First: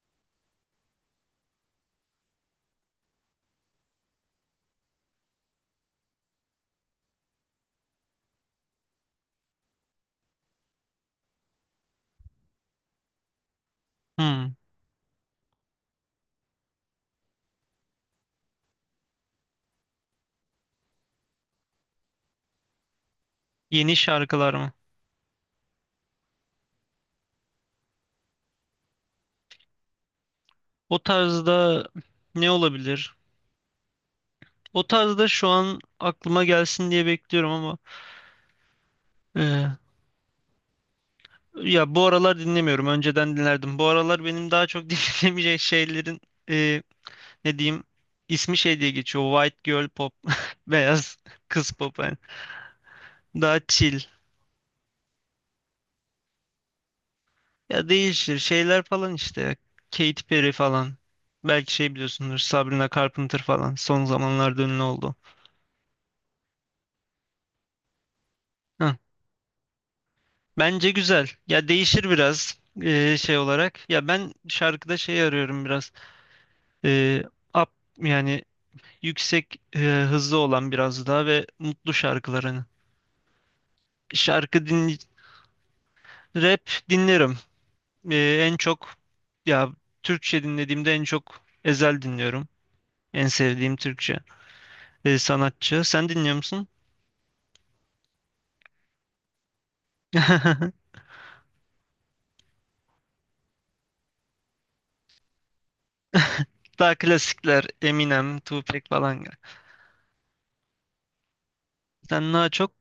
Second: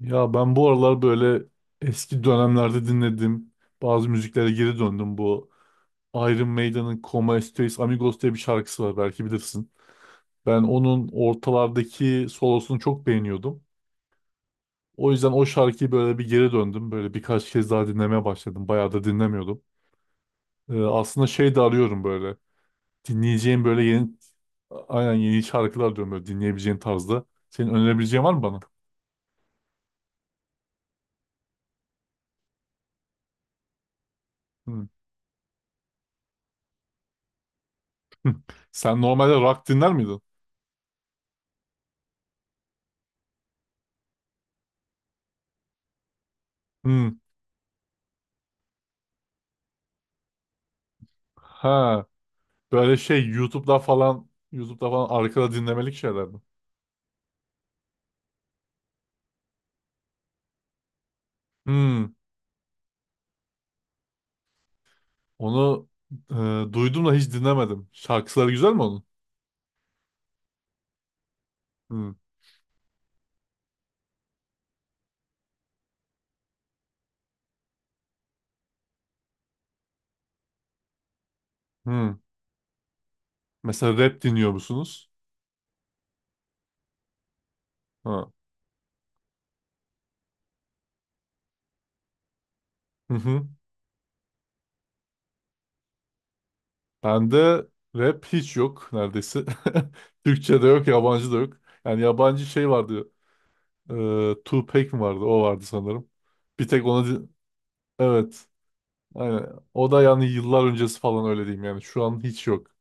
Ya ben bu aralar böyle eski dönemlerde dinlediğim bazı müziklere geri döndüm. Bu Iron Maiden'ın Como Estais Amigos diye bir şarkısı var, belki bilirsin. Ben onun ortalardaki solosunu çok beğeniyordum. Hmm, O yüzden o şarkıyı böyle bir geri döndüm. Böyle birkaç kez daha dinlemeye başladım. Bayağı da dinlemiyordum. Aslında şey de arıyorum böyle. Dinleyeceğim böyle yeni yeni, şarkılar mı? aynen yeni şarkılar diyorum, böyle dinleyebileceğin tarzda. Senin önerebileceğin var mı bana? O tarzda ne olabilir? O Hmm. tarzda şu an aklıma gelsin diye bekliyorum ama Sen normalde rock e, dinler miydin? ya bu aralar dinlemiyorum. Önceden dinlerdim. Bu aralar benim daha çok dinlemeyecek şeylerin e, Hmm. ne diyeyim ismi şey diye geçiyor. White girl pop, beyaz kız pop Ha. yani. Böyle şey Daha YouTube'da chill. falan YouTube'da falan arkada dinlemelik şeyler mi? Ya değişir şeyler falan işte. Katy Perry falan. Belki şey Hmm. biliyorsundur Sabrina Carpenter falan. Son zamanlarda ünlü oldu. Onu duydum da hiç dinlemedim. Şarkıları güzel mi onun? Bence güzel. Ya Hmm. değişir biraz şey olarak. Ya ben şarkıda şey arıyorum biraz. Eee up yani yüksek hızlı olan biraz daha ve mutlu Hmm. şarkılarını. Mesela rap dinliyor Şarkı din musunuz? Rap dinlerim. Ha. En çok ya Türkçe dinlediğimde en çok Ezel dinliyorum. Hı En hı. sevdiğim Türkçe sanatçı. Sen dinliyor musun? Bende rap hiç yok neredeyse. Türkçe de yok, yabancı da yok. Yani yabancı şey vardı. E, Tupac mi vardı? O vardı sanırım. Bir tek Daha onu din- klasikler Eminem, Evet. Tupac falan. Aynen. O da yani yıllar öncesi falan, öyle diyeyim yani. Şu an Sen hiç daha çok yok.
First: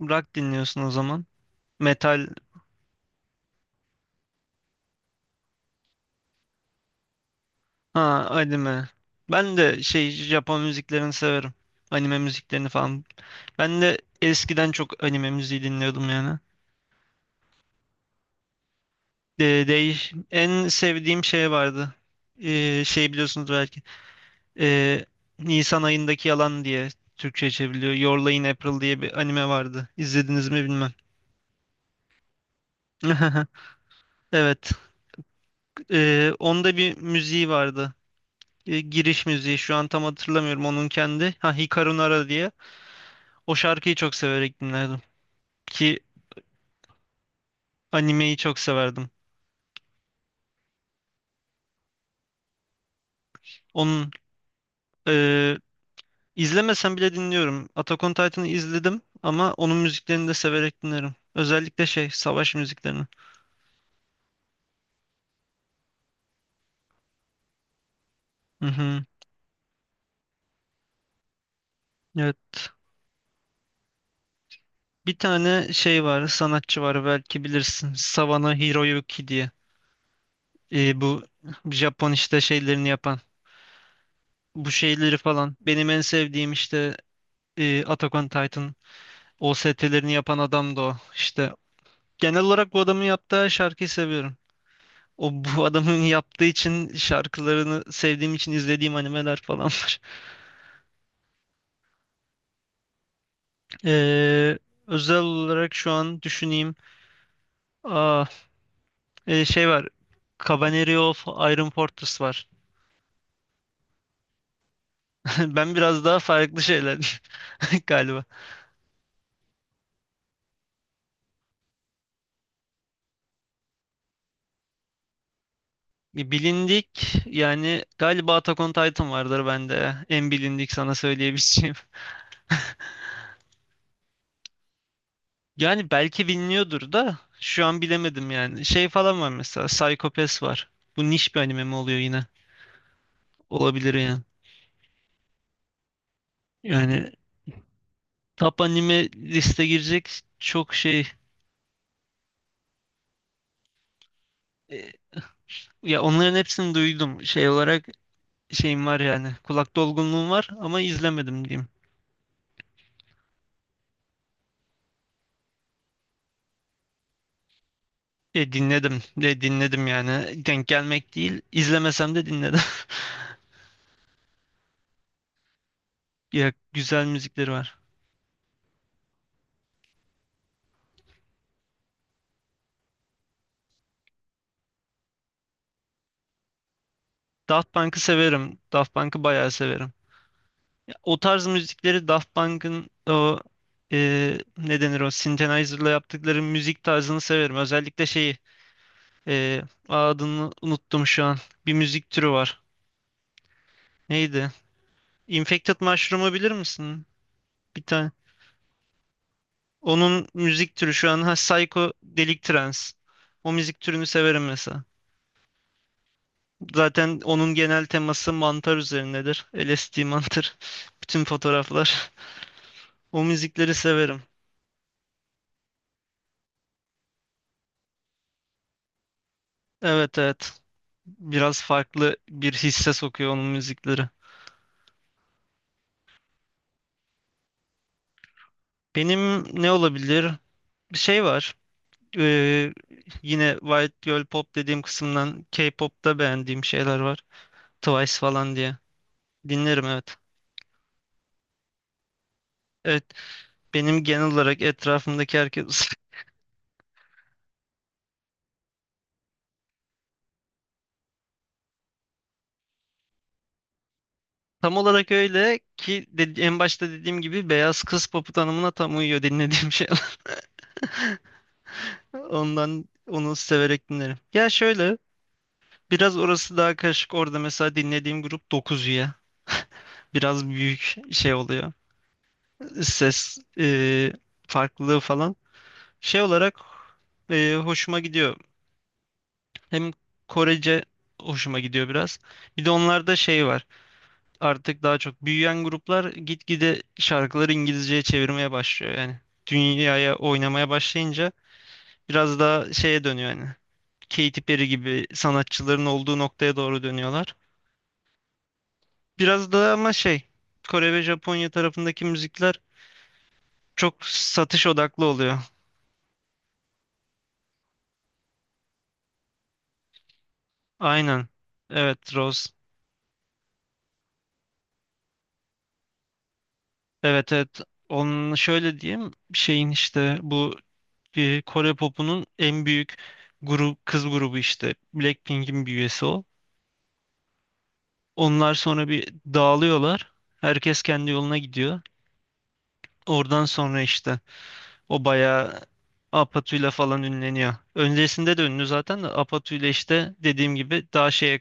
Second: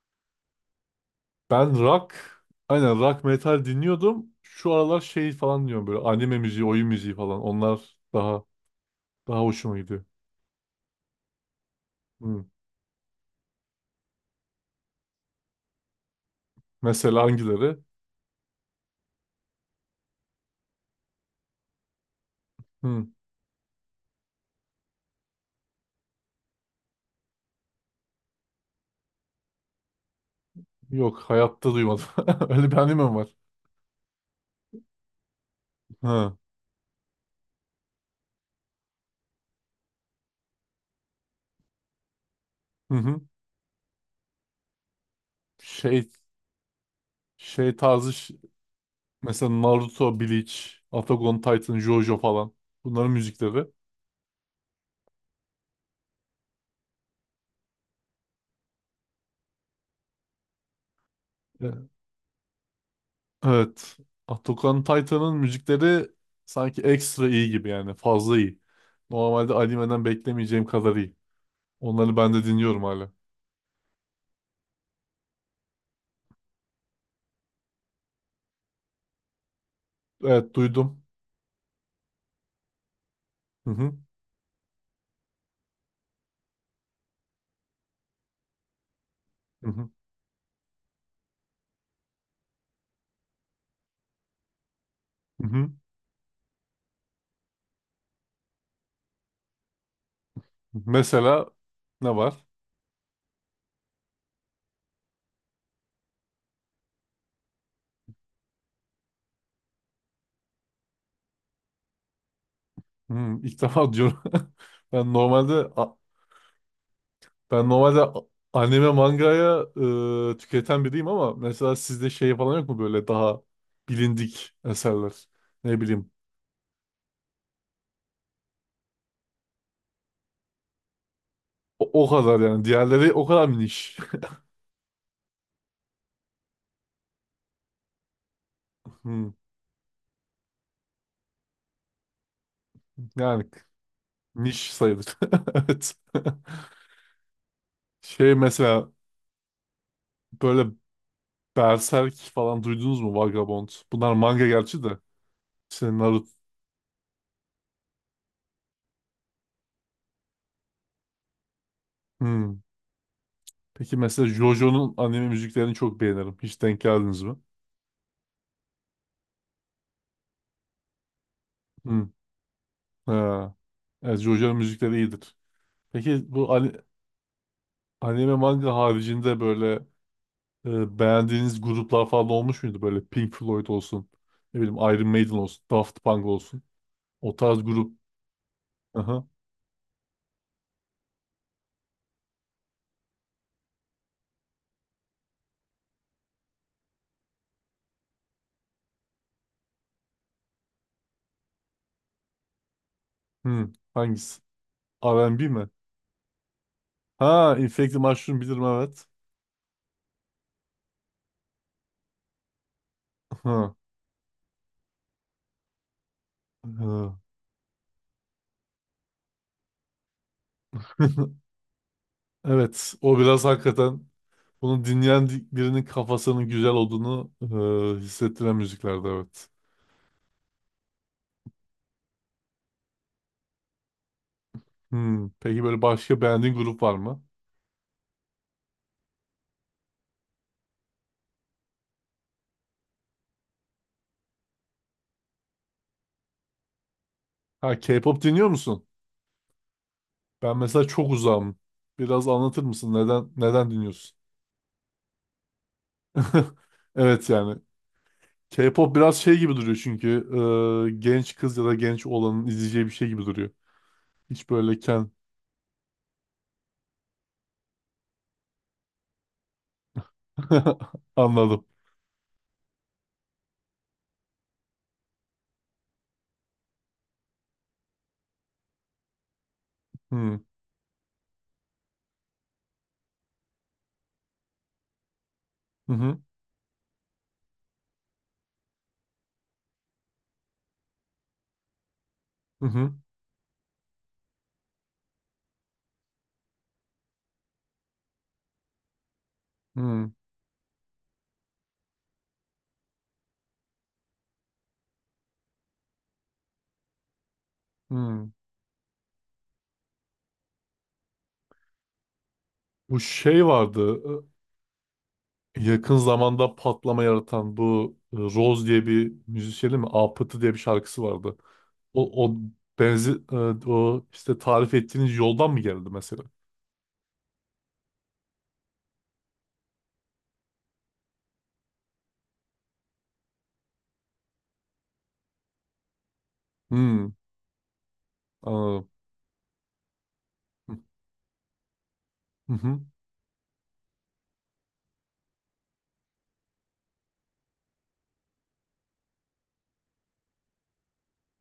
rock dinliyorsun o zaman. Ben rock, Metal. aynen rock metal dinliyordum. Şu aralar şey falan diyorum, böyle anime müziği, oyun müziği falan. Onlar Ha, daha anime. Ben hoşuma de gidiyor. şey Japon müziklerini severim. Anime Hı. müziklerini falan. Ben de eskiden çok anime müziği dinliyordum yani. Mesela hangileri? De, değiş En sevdiğim şey vardı. Hı. Şey biliyorsunuz belki. Ee, Nisan ayındaki yalan diye Türkçe çevriliyor. Your Lie in April diye bir anime vardı. İzlediniz mi bilmem. Yok, hayatta duymadım. Öyle bir anime mi var? Evet. Ha. Onda bir müziği vardı. Giriş müziği. Şu an tam hatırlamıyorum onun kendi. Ha, Hikaru Nara diye. Hı hı. O şarkıyı çok severek dinlerdim ki Şey şey tarzı ş- animeyi çok severdim. mesela Naruto, Bleach, Attack on Titan, JoJo falan. Bunların müzikleri. Onun e, izlemesem bile dinliyorum. Attack on Titan'ı izledim ama onun müziklerini de severek dinlerim. Özellikle E- şey savaş müziklerini. Evet. Attack on Titan'ın müzikleri sanki ekstra iyi gibi, yani fazla iyi. Hı hı. Normalde animeden beklemeyeceğim kadar iyi. Onları ben de Evet. dinliyorum hala. Bir tane şey var, sanatçı var belki bilirsin. Savano Hiroyuki diye. Evet, duydum. Bu Japon işte şeylerini yapan. Hı hı. Bu şeyleri falan. Benim en sevdiğim işte Attack on Titan Hı hı. OST'lerini yapan adam da o. İşte genel olarak bu adamın yaptığı her şarkıyı seviyorum. O Hı bu hı. adamın yaptığı için şarkılarını sevdiğim için izlediğim animeler falan var. Mesela ne var? Ee, Özel olarak şu an düşüneyim. Aa, Şey var. Cavalry of Iron Fortress var. Hı, ilk defa diyorum. Ben normalde Ben a- biraz daha farklı şeyler ben normalde a- galiba. anime mangaya tüketen biriyim, ama mesela sizde şey falan yok mu, böyle daha bilindik eserler? Ne bileyim. Bilindik yani galiba Attack on Titan vardır bende. En bilindik sana söyleyebileceğim. O kadar yani. Diğerleri o kadar mı niş? Yani belki biliniyordur da şu an bilemedim yani. Şey falan var Hı, mesela Psycho Pass var. Bu niş bir anime mi oluyor yine? yani Olabilir yani. niş sayılır. Evet. Yani Şey top mesela anime liste girecek böyle çok şey Berserk falan duydunuz mu? Vagabond. Bunlar manga gerçi e, de. İşte ya Naruto. onların hepsini duydum şey olarak şeyim var yani kulak dolgunluğum var ama izlemedim diyeyim. Hmm. Peki mesela JoJo'nun anime müziklerini çok beğenirim. Hiç denk geldiniz mi? Dinledim de dinledim yani denk gelmek değil Hmm. izlemesem de dinledim. Ha. Evet, JoJo'nun müzikleri iyidir. Peki Ya bu ani- güzel müzikleri var. anime manga haricinde böyle beğendiğiniz gruplar falan olmuş muydu? Böyle Pink Floyd olsun, ne bileyim Iron Maiden olsun, Daft Punk olsun. O tarz Daft grup. Punk'ı severim. Daft Punk'ı Aha. bayağı severim. Ya, o tarz müzikleri Daft Punk'ın o ne denir o Synthesizer'la yaptıkları müzik tarzını severim. Özellikle şeyi e, adını unuttum şu an. Bir müzik türü var. Hmm. Hangisi? Neydi? R&B mi? Infected Mushroom'u bilir misin? Ha, Bir Infected tane. Mushroom bilirim, evet. Onun müzik türü şu an ha, Psycho Delik Trance. O Ha. müzik türünü severim mesela. Ha. Zaten onun genel teması mantar üzerinedir. LSD mantar. Bütün fotoğraflar. Evet, o O biraz müzikleri hakikaten. severim. Birinin kafasının güzel olduğunu hissettiren müziklerde, evet. Evet, evet. Biraz farklı bir hisse sokuyor onun müzikleri. Hmm. Peki böyle başka beğendiğin grup var mı? Benim ne olabilir? Bir şey var. Ee, Yine White Girl Pop dediğim kısımdan K-pop'ta beğendiğim şeyler var. Ha, Twice K-pop dinliyor falan diye. musun? Dinlerim, evet. Ben mesela çok uzağım. Biraz anlatır mısın? Evet, Neden benim dinliyorsun? genel olarak etrafımdaki herkes Evet yani. K-pop biraz şey gibi duruyor, çünkü genç kız ya da genç olanın izleyeceği bir şey gibi duruyor. Hiç tam böyle ken olarak öyle ki en başta dediğim gibi beyaz kız popu tanımına tam uyuyor dinlediğim şeyler. anladım. Ondan onu severek dinlerim. Ya şöyle biraz orası daha karışık. Orada mesela dinlediğim grup 9 üye. Hmm. Biraz büyük şey oluyor. Ses farklılığı falan. Hı hı. Şey olarak hoşuma gidiyor. Hem Korece hoşuma gidiyor biraz. Hı Bir de hı. onlarda şey var. Artık daha çok büyüyen gruplar gitgide şarkıları İngilizceye çevirmeye başlıyor yani. Hı Dünyaya oynamaya başlayınca biraz daha şeye dönüyor yani. Katy Perry gibi sanatçıların olduğu noktaya doğru dönüyorlar. hı. Biraz da ama şey Kore ve Japonya tarafındaki müzikler Bu şey vardı. çok satış odaklı oluyor. Yakın zamanda patlama yaratan bu Rose diye bir müzisyenin mi? Apıtı diye bir şarkısı Aynen. vardı. Evet, O, o Rose. benzi e, o işte tarif ettiğiniz yoldan mı geldi mesela? Evet, evet. Onun şöyle diyeyim şeyin işte bu Kore popunun en büyük grup kız grubu işte Blackpink'in bir üyesi o. Hmm, Onlar sonra anladım. bir dağılıyorlar. Hı Herkes kendi yoluna gidiyor. hı. Hı. Oradan sonra işte o bayağı Apatu'yla falan ünleniyor. Öncesinde de ünlü zaten de Apatu'yla işte dediğim gibi daha şeye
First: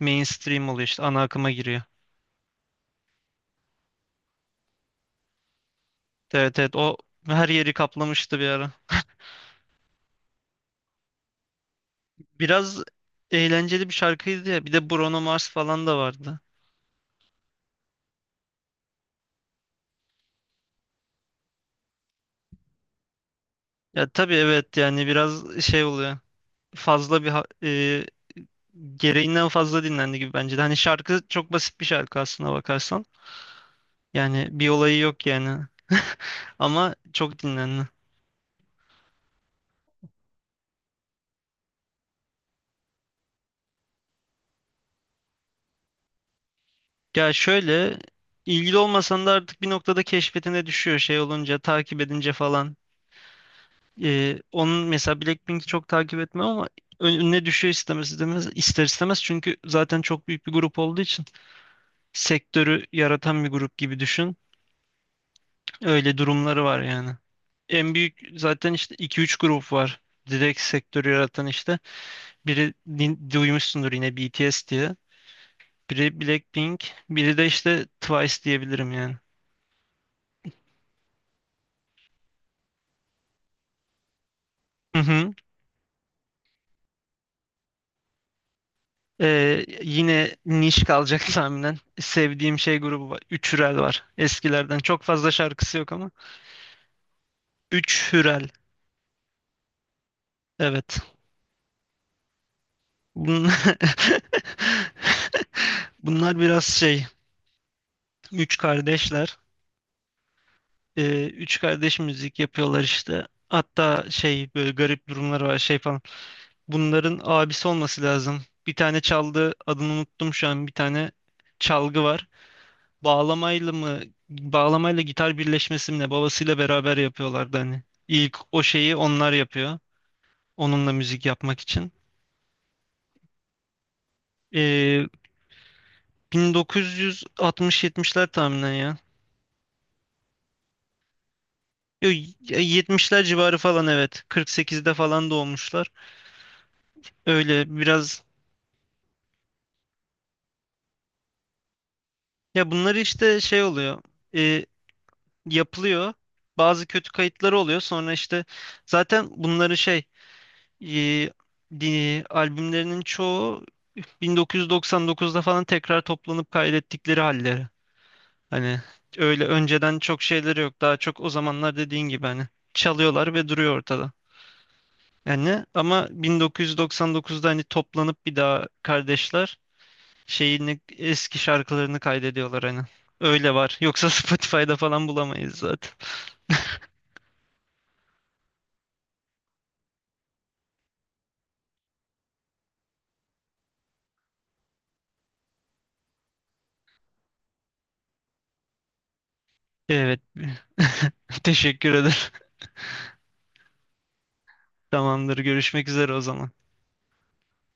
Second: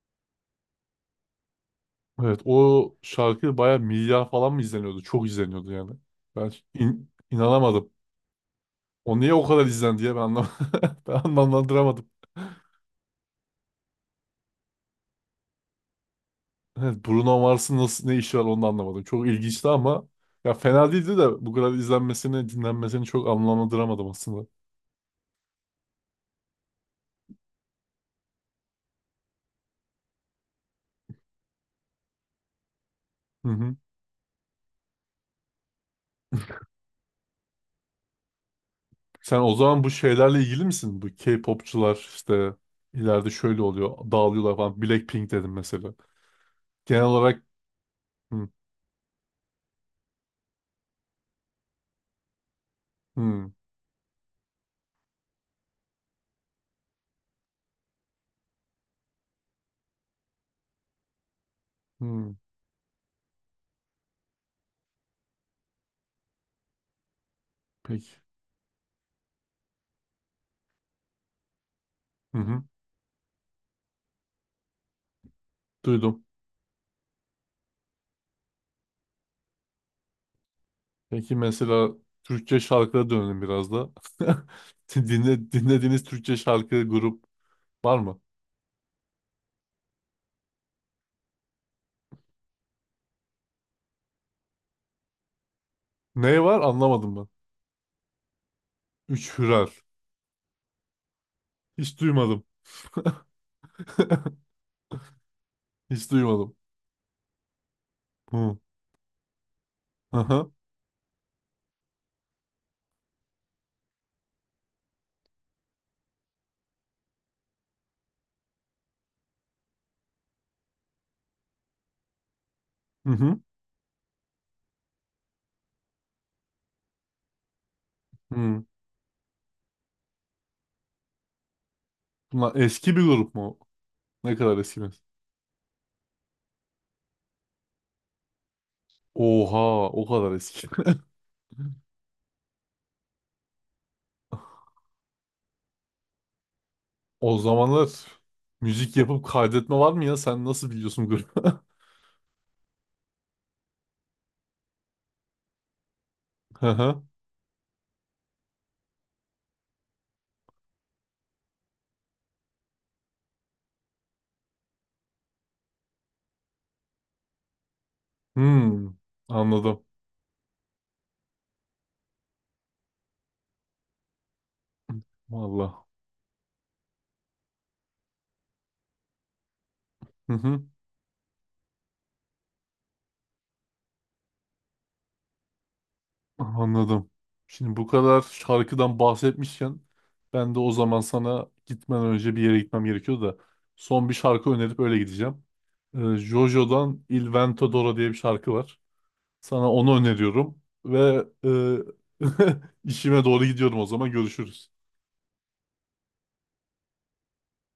mainstream oluyor işte ana akıma giriyor. Evet, o şarkı baya milyar falan mı izleniyordu? Çok izleniyordu yani. Evet, evet, o her yeri İnanamadım. kaplamıştı bir ara. O niye o kadar izlendi diye ben anlam ben anlamlandıramadım. Biraz eğlenceli bir şarkıydı ya. Bir de Bruno Mars falan da vardı. Evet, Bruno Mars'ın nasıl ne işi var, onu da anlamadım. Çok ilginçti ama, ya fena değildi de, bu kadar izlenmesini, dinlenmesini çok anlamlandıramadım Ya tabii aslında. evet yani biraz şey oluyor. Fazla bir gereğinden fazla dinlendi gibi bence de. Hani şarkı çok basit bir şarkı aslına bakarsan. Hı hı. Yani bir olayı yok yani. Ama çok dinlendi. Sen o zaman bu şeylerle ilgili misin? Bu K-popçular işte ileride şöyle oluyor, dağılıyorlar falan. Blackpink dedim mesela. Genel Ya olarak. şöyle Hı ilgili olmasan da artık bir noktada keşfetine düşüyor şey olunca takip edince falan. hı. Onun mesela Blackpink'i çok takip etmem ama önüne düşüyor istemez istemez ister istemez çünkü zaten çok büyük bir grup olduğu için Hı. sektörü yaratan bir grup gibi düşün. Öyle durumları var yani. En Peki. büyük zaten işte iki üç grup var. Direkt sektörü yaratan işte. Hı hı. Biri duymuşsundur yine BTS diye. Biri Duydum. Blackpink, biri de işte Twice diyebilirim yani. Peki mesela Türkçe şarkılara dönelim biraz da. Hı hı. Dinlediğiniz Türkçe şarkı grup var mı? Yine niş kalacak tahminen. Sevdiğim şey grubu var. Üç Hürel var. Eskilerden. Çok fazla şarkısı yok ama. Ne var, anlamadım ben. Üç Hürel. Üç Hürer. Evet. Hiç duymadım. Bun- Hiç Bunlar duymadım. biraz şey. Hı. Üç kardeşler. Aha. Üç kardeş müzik yapıyorlar işte. Hatta şey böyle garip durumları var şey falan. Bunların abisi olması lazım. Bir tane çaldığı adını unuttum şu an. Bir tane çalgı var. Hı hı. Bağlamayla mı bağlamayla gitar birleşmesi mi ne babasıyla beraber yapıyorlardı hani. İlk o Hı. şeyi onlar yapıyor. Onunla müzik yapmak için. Bunlar eski bir grup mu? Ne kadar eskiler? Ee, 1960-70'ler tahminen ya. Oha, o kadar eski. Yo, 70'ler civarı falan evet. 48'de falan doğmuşlar. O Öyle zamanlar biraz müzik yapıp kaydetme var mı ya? Sen nasıl biliyorsun grubu? ya bunları işte şey oluyor. Ee, Yapılıyor. Hı Bazı hı. kötü kayıtları oluyor. Sonra işte zaten bunları şey e, albümlerinin çoğu 1999'da falan tekrar toplanıp kaydettikleri halleri. Hani Hmm, öyle anladım. önceden çok şeyleri yok. Daha çok o zamanlar dediğin gibi hani çalıyorlar ve duruyor ortada. Yani Vallahi. ama 1999'da hani toplanıp bir daha kardeşler Hı hı. şeyini eski şarkılarını kaydediyorlar hani. Öyle var. Yoksa Spotify'da falan bulamayız zaten. Anladım. Şimdi bu kadar şarkıdan bahsetmişken ben de o zaman, sana gitmeden önce bir yere gitmem gerekiyor da, son bir şarkı önerip öyle gideceğim. Jojo'dan Il Vento d'Oro diye bir şarkı var. Sana onu Evet. öneriyorum ve Teşekkür ederim. e, işime doğru gidiyorum, o zaman görüşürüz. Tamamdır. Görüşmek üzere o zaman.